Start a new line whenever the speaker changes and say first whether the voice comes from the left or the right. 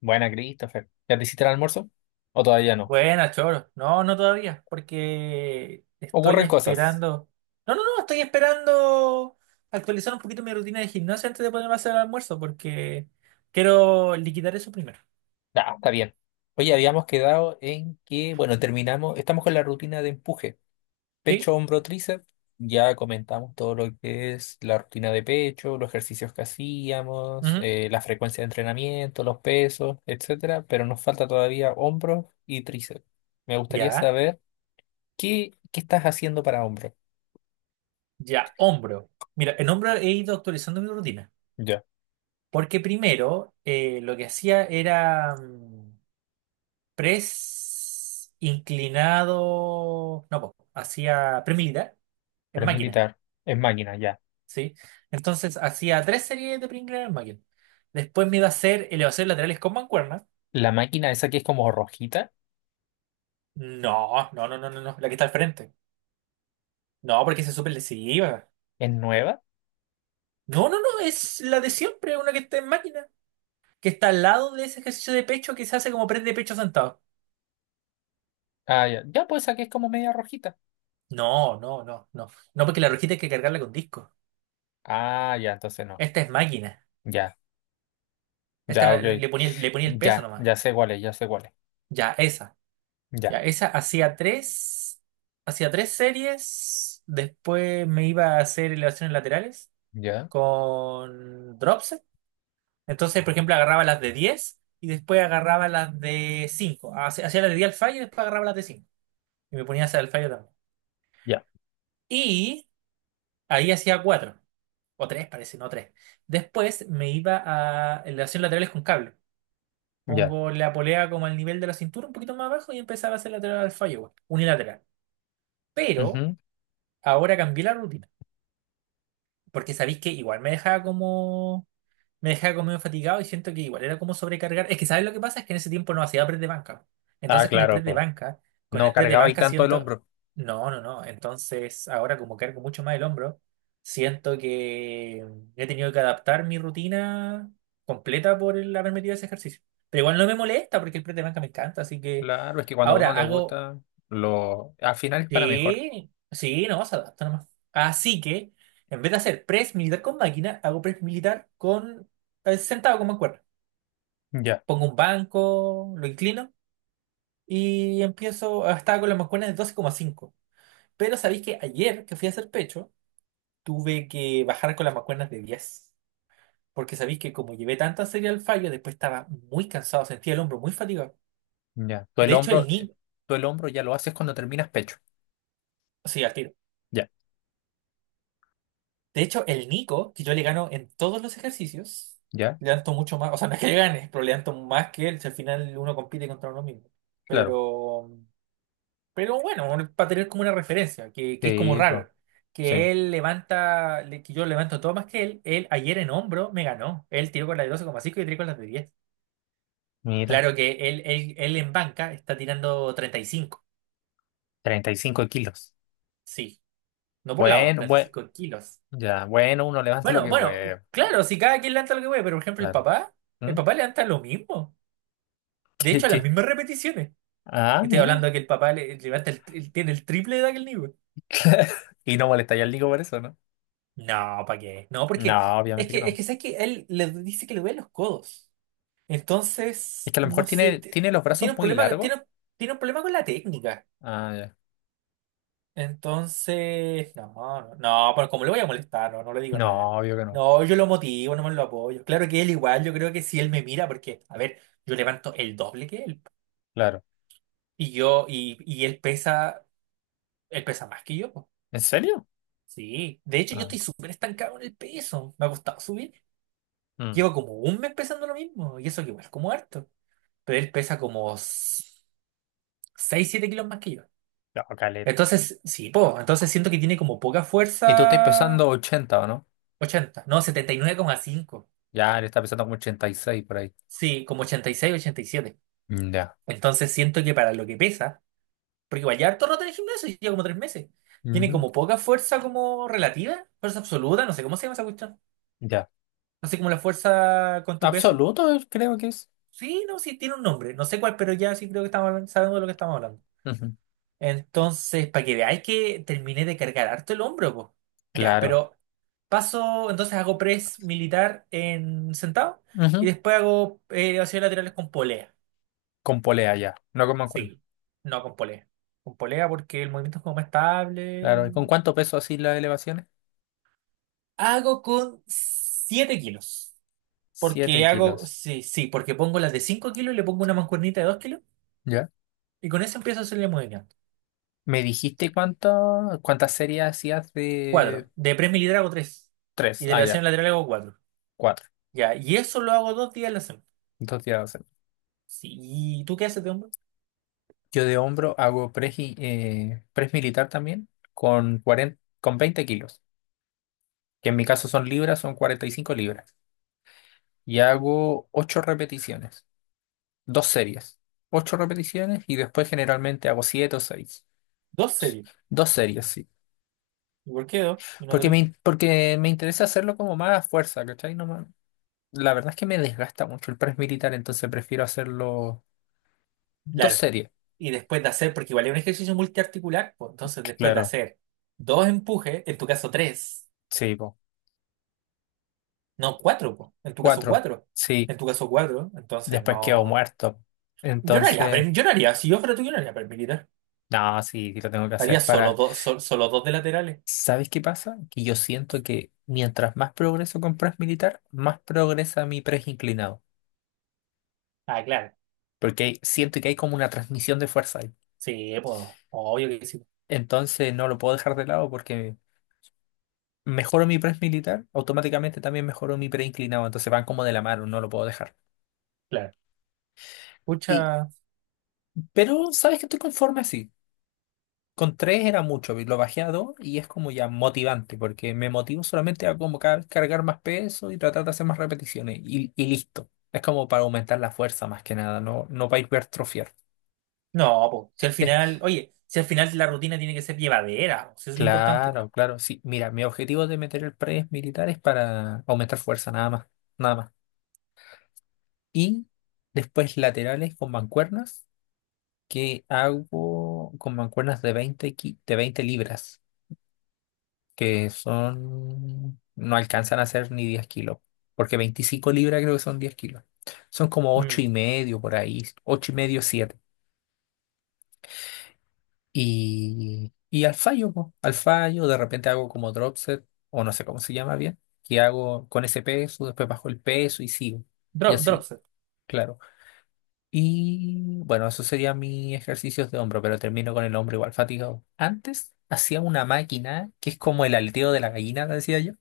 left: Buena, Christopher. ¿Ya te hiciste el almuerzo? ¿O todavía no?
right: Buena, Choro. No, no todavía, porque estoy
left: Ocurren cosas.
right: esperando. No, no, no, estoy esperando actualizar un poquito mi rutina de gimnasia antes de ponerme a hacer el almuerzo, porque quiero liquidar eso primero.
left: Ya, está bien. Oye, habíamos quedado en que, bueno, terminamos, estamos con la rutina de empuje.
right: ¿Sí?
left: Pecho, hombro, tríceps. Ya comentamos todo lo que es la rutina de pecho, los ejercicios que hacíamos,
right: Ujú.
left: la frecuencia de entrenamiento, los pesos, etcétera. Pero nos falta todavía hombro y tríceps. Me gustaría
right: Ya,
left: saber qué estás haciendo para hombro.
right: ya, hombro. Mira, en hombro he ido actualizando mi rutina,
left: Ya,
right: porque primero lo que hacía era press inclinado. No, po, hacía pre militar en
left: pero es
right: máquina.
left: militar, es máquina, ya.
right: ¿Sí? Entonces hacía tres series de Pringles en el. Después me iba a hacer elevaciones laterales con mancuernas.
left: La máquina esa que es como rojita.
right: No, no, no, no, no, no, la que está al frente. No, porque esa es súper lesiva.
left: ¿Es nueva?
right: No, no, no, es la de siempre, una que está en máquina, que está al lado de ese ejercicio de pecho que se hace como press de pecho sentado.
left: Ah, ya. Ya, pues aquí es como media rojita.
right: No, no, no, no. No, porque la rojita hay que cargarla con disco.
left: Ah, ya, entonces no.
right: Esta es máquina.
left: Ya,
right: Esta
left: ya, ok.
right: le ponía, le ponía el peso
left: Ya,
right: nomás.
left: ya sé cuál es, ya sé cuál es.
right: Ya, esa.
left: Ya,
right: Ya, esa hacía tres series. Después me iba a hacer elevaciones laterales
left: ya,
right: con dropset. Entonces, por ejemplo, agarraba las de 10 y después agarraba las de cinco. Hacía las de diez al fallo y después agarraba las de cinco y me ponía a hacer el fallo también.
left: ya,
right: Y ahí hacía cuatro. O 3 parece, no tres. Después me iba a elevaciones laterales con cable.
left: ya.
right: Pongo la polea como al nivel de la cintura, un poquito más abajo, y empezaba a hacer lateral al fallo, igual, unilateral. Pero
left: Ujú.
right: ahora cambié la rutina. Porque sabéis que igual me dejaba como medio fatigado y siento que igual era como sobrecargar. Es que, ¿sabes lo que pasa? Es que en ese tiempo no hacía press de banca.
left: Ah,
right: Entonces,
left: claro, po.
right: con
left: No
right: el press de
left: cargaba ahí
right: banca
left: tanto el
right: siento.
left: hombro.
right: No, no, no. Entonces, ahora como cargo mucho más el hombro, siento que he tenido que adaptar mi rutina completa por el haber metido ese ejercicio. Pero igual no me molesta porque el press de banca me encanta. Así que
left: Claro, es que cuando a uno
right: ahora
left: le
right: hago.
left: gusta, al final es para mejor.
right: Sí, sí, no, se adapta nomás. Así que, en vez de hacer press militar con máquina, hago press militar con sentado con mancuerna.
left: Ya,
right: Pongo un banco, lo inclino y empiezo estaba con las mancuernas de 12,5. Pero sabéis que ayer que fui a hacer pecho, tuve que bajar con las mancuernas de diez. Porque sabéis que como llevé tanta serie al fallo, después estaba muy cansado, sentía el hombro muy fatigado.
left: ya. Tú el
right: De hecho, el
left: hombro, eh,
right: niño,
left: tú el hombro ya lo haces cuando terminas pecho.
right: sí, al tiro.
left: Ya,
right: De hecho, el Nico, que yo le gano en todos los ejercicios,
left: ya,
right: le danto mucho más, o sea, no es que le gane, pero le danto más que él, si al final uno compite contra uno mismo.
left: claro.
right: Pero, pero bueno, para tener como una referencia, que es como
left: Sí, po.
right: raro,
left: Sí.
right: que él levanta, que yo levanto todo más que él ayer en hombro me ganó, él tiró con la de 12,5 y yo tiré con las de 10.
left: Mira,
right: Claro que él en banca está tirando 35.
left: 35 kilos.
right: Sí, no por lado,
left: Bueno,
right: treinta y
left: bueno,
right: cinco kilos.
left: ya, bueno, uno levanta lo
right: Bueno,
left: que
right: bueno,
left: puede.
right: claro, si cada quien levanta lo que puede, pero por ejemplo
left: Claro.
right: el
left: ¿Mm?
right: papá levanta lo mismo. De
left: ¿Y
right: hecho, las
left: qué?
right: mismas repeticiones.
left: Ah,
right: Estoy hablando
left: mira.
right: de que levanta tiene el triple de aquel niño.
left: Y no molestaría al Nico por eso, ¿no?
right: No, ¿para qué? No, porque
left: No, obviamente que
right: es
left: no.
right: que sabes que él le dice que le duelen los codos.
left: Es
right: Entonces,
left: que a lo mejor
right: no sé,
left: tiene, tiene los brazos
right: tiene un
left: muy
right: problema,
left: largos.
right: tiene, tiene un problema con la técnica.
left: Ah, ya.
right: Entonces, no, no, no, pero como le voy a molestar, no, no le digo
left: No,
right: nada.
left: obvio que no.
right: No, yo lo motivo, no me lo apoyo. Claro que él igual, yo creo que si él me mira, porque, a ver, yo levanto el doble que él.
left: Claro.
right: Y él pesa más que yo, po.
left: ¿En serio?
right: Sí. De hecho, yo
left: Ah,
right: estoy súper estancado en el peso. Me ha costado subir.
left: mm,
right: Llevo como un mes pesando lo mismo. Y eso que igual es como harto. Pero él pesa como seis, 7 kilos más que yo.
left: no, caleta.
right: Entonces, sí, po, entonces siento que tiene como poca
left: Y tú estás
right: fuerza.
left: pesando 80, ¿o no?
right: 80 no, 79,5.
left: Ya, él está pesando como 86 por ahí.
right: Sí, como 86, 87.
left: Mm, ya.
right: Entonces siento que para lo que pesa, porque igual ya harto rato en el gimnasio, lleva como 3 meses. Tiene
left: Ujú,
right: como poca fuerza como relativa, fuerza absoluta, no sé cómo se llama esa cuestión.
left: ya.
right: No sé como la fuerza con tu peso.
left: Absoluto, creo que es.
right: Sí, no, sí, tiene un nombre, no sé cuál, pero ya sí creo que estamos hablando, sabemos de lo que estamos hablando.
left: Ujú,
right: Entonces, para que veáis que terminé de cargar harto el hombro, pues. Ya,
left: claro.
right: pero paso, entonces hago press militar en sentado y
left: Ujú,
right: después hago acciones laterales con polea.
left: con polea ya. No como cuerno.
right: Sí, no con polea. Con polea porque el movimiento es como más estable.
left: Claro. ¿Y con cuánto peso así las elevaciones?
right: Hago con 7 kilos.
left: 7
right: Porque hago,
left: kilos.
right: sí, sí, porque pongo las de 5 kilos, y le pongo una mancuernita de 2 kilos
left: Ya.
right: y con eso empiezo a hacerle movimiento.
left: Me dijiste cuántas series hacías
right: Cuatro.
left: de
right: De press militar hago tres.
left: tres.
right: Y de
left: Ah,
right: elevación
left: ya,
right: lateral hago cuatro.
left: cuatro.
right: Ya, y eso lo hago 2 días a la semana.
left: 2 días de hacer.
right: Sí, ¿y tú qué haces de hombro?
left: Yo de hombro hago press militar también con 40, con 20 kilos, que en mi caso son libras, son 45 libras. Y hago ocho repeticiones, dos series. Ocho repeticiones y después generalmente hago siete o seis.
right: Dos series.
left: Dos series, sí.
right: ¿Y por qué dos? Y no
left: Porque
right: tres.
left: me, in- porque me interesa hacerlo como más a fuerza, ¿cachai? No, me- La verdad es que me desgasta mucho el press militar, entonces prefiero hacerlo. Dos
right: Claro.
left: series,
right: Y después de hacer, porque igual es un ejercicio multiarticular, pues, entonces después de
left: claro,
right: hacer dos empujes, en tu caso tres.
left: sí, po.
right: No, cuatro, po. En tu caso,
left: Cuatro,
right: cuatro.
left: sí.
right: En tu caso, cuatro. Entonces,
left: Después quedó
right: no.
left: muerto.
right: Yo no haría,
left: Entonces,
right: yo no haría, si yo fuera tú, yo no haría paramilitar.
left: no, sí, sí lo tengo que
right: Haría
left: hacer
right: solo
left: para.
right: dos, solo dos de laterales.
left: ¿Sabes qué pasa? Que yo siento que mientras más progreso con press militar, más progresa mi press inclinado.
right: Ah, claro.
left: Porque siento que hay como una transmisión de fuerza ahí.
right: Sí, pues, obvio que sí.
left: Entonces no lo puedo dejar de lado porque mejoro mi press militar, automáticamente también mejoro mi pre inclinado. Entonces van como de la mano, no lo puedo dejar.
right: Claro.
left: Y,
right: Pucha.
left: pero, ¿sabes que estoy conforme así? Con tres era mucho, lo bajé a dos y es como ya motivante, porque me motivo solamente a como cargar más peso y tratar de hacer más repeticiones y listo. Es como para aumentar la fuerza más que nada, no para hipertrofiar.
right: No, pues, si al
left: Eh,
right: final, oye, si al final la rutina tiene que ser llevadera, po, si eso es lo importante.
left: claro, claro, sí. Mira, mi objetivo de meter el press militar es para aumentar fuerza, nada más, nada más. Y después laterales con mancuernas, que hago con mancuernas de 20 libras. Que son, no alcanzan a ser ni 10 kilos, porque 25 libras creo que son 10 kilos. Son como 8 y
right: Mm.
left: medio por ahí, 8 y medio, siete. Y al fallo, po, al fallo, de repente hago como drop set, o no sé cómo se llama bien, que hago con ese peso, después bajo el peso y sigo. Y
right: Drop
left: así,
right: set.
left: claro. Y bueno, eso serían mis ejercicios de hombro, pero termino con el hombro igual fatigado. Antes hacía una máquina que es como el aleteo de la gallina, la decía yo,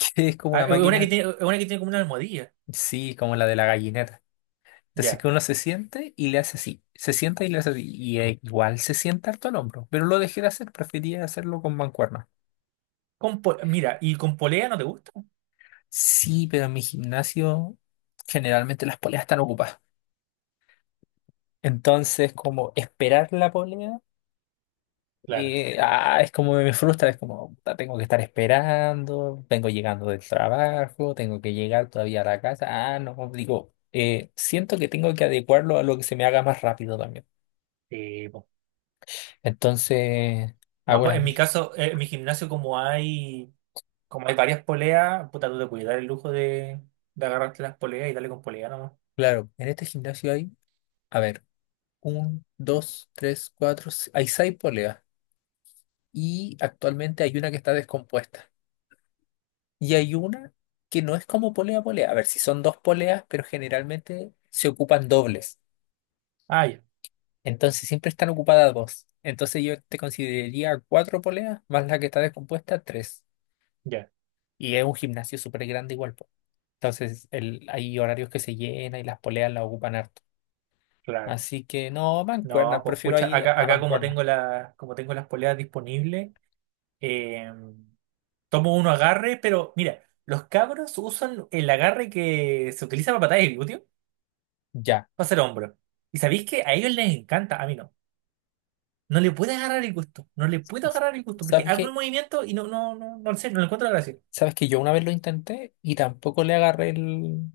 left: que es como
right: Ah,
left: una máquina.
right: es una que tiene como una almohadilla.
left: Sí, como la de la gallineta. Entonces
right: Ya.
left: que uno se siente y le hace así. Se sienta y le hace así. Y igual se sienta harto el hombro. Pero lo dejé de hacer, prefería hacerlo con mancuerna.
right: Mira, ¿y con polea no te gusta?
left: Sí, pero en mi gimnasio generalmente las poleas están ocupadas. Entonces, como esperar la polea,
right: Claro.
left: es como me frustra, es como puta, tengo que estar esperando, vengo llegando del trabajo, tengo que llegar todavía a la casa. Ah, no, digo, siento que tengo que adecuarlo a lo que se me haga más rápido también.
right: Sí, po.
left: Entonces,
right: No, pues,
left: ahora,
right: en mi caso, en mi gimnasio como hay. Como hay varias poleas, puta, tú te puedes dar el lujo de agarrarte las poleas y darle con polea nomás.
left: claro, en este gimnasio hay, a ver, un, dos, tres, cuatro, hay seis poleas y actualmente hay una que está descompuesta y hay una que no es como polea polea. A ver, si son dos poleas, pero generalmente se ocupan dobles.
right: Ah, ya,
left: Entonces siempre están ocupadas dos. Entonces yo te consideraría cuatro poleas más la que está descompuesta, tres.
right: ya,
left: Y es un gimnasio súper grande igual, po. Entonces hay horarios que se llena y las poleas las ocupan harto.
right: claro.
left: Así que no,
right: No,
left: mancuerna,
right: pues
left: prefiero
right: pucha,
left: ahí a
right: acá como
left: mancuerna.
right: tengo como tengo las poleas disponibles, eh, tomo uno agarre, pero mira, los cabros usan el agarre que se utiliza para patadas de glúteo,
left: Ya.
right: para hacer hombro. ¿Y sabéis que a ellos les encanta? A mí no. No le puedo agarrar el gusto, no le puedo agarrar el gusto, porque
left: ¿Sabes
right: hago el
left: qué?
right: movimiento y no, no, no, no sé, no le encuentro la gracia.
left: ¿Sabes que yo una vez lo intenté y tampoco le agarré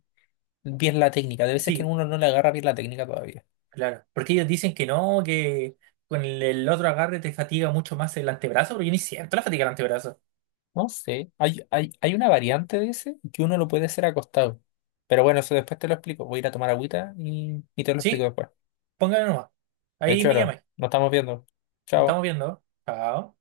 left: bien la técnica? De veces que
right: Sí.
left: uno no le agarra bien la técnica todavía.
right: Claro, porque ellos dicen que no, que con el otro agarre te fatiga mucho más el antebrazo, pero yo ni siento la fatiga del antebrazo.
left: No sé, hay una variante de ese que uno lo puede hacer acostado. Pero bueno, eso después te lo explico. Voy a ir a tomar agüita y te lo explico
right: Sí,
left: después.
right: pónganlo nomás.
left: Ya
right: Ahí me
left: choro,
right: llamáis.
left: nos estamos viendo.
right: Nos
left: Chao.
right: estamos viendo. Chao.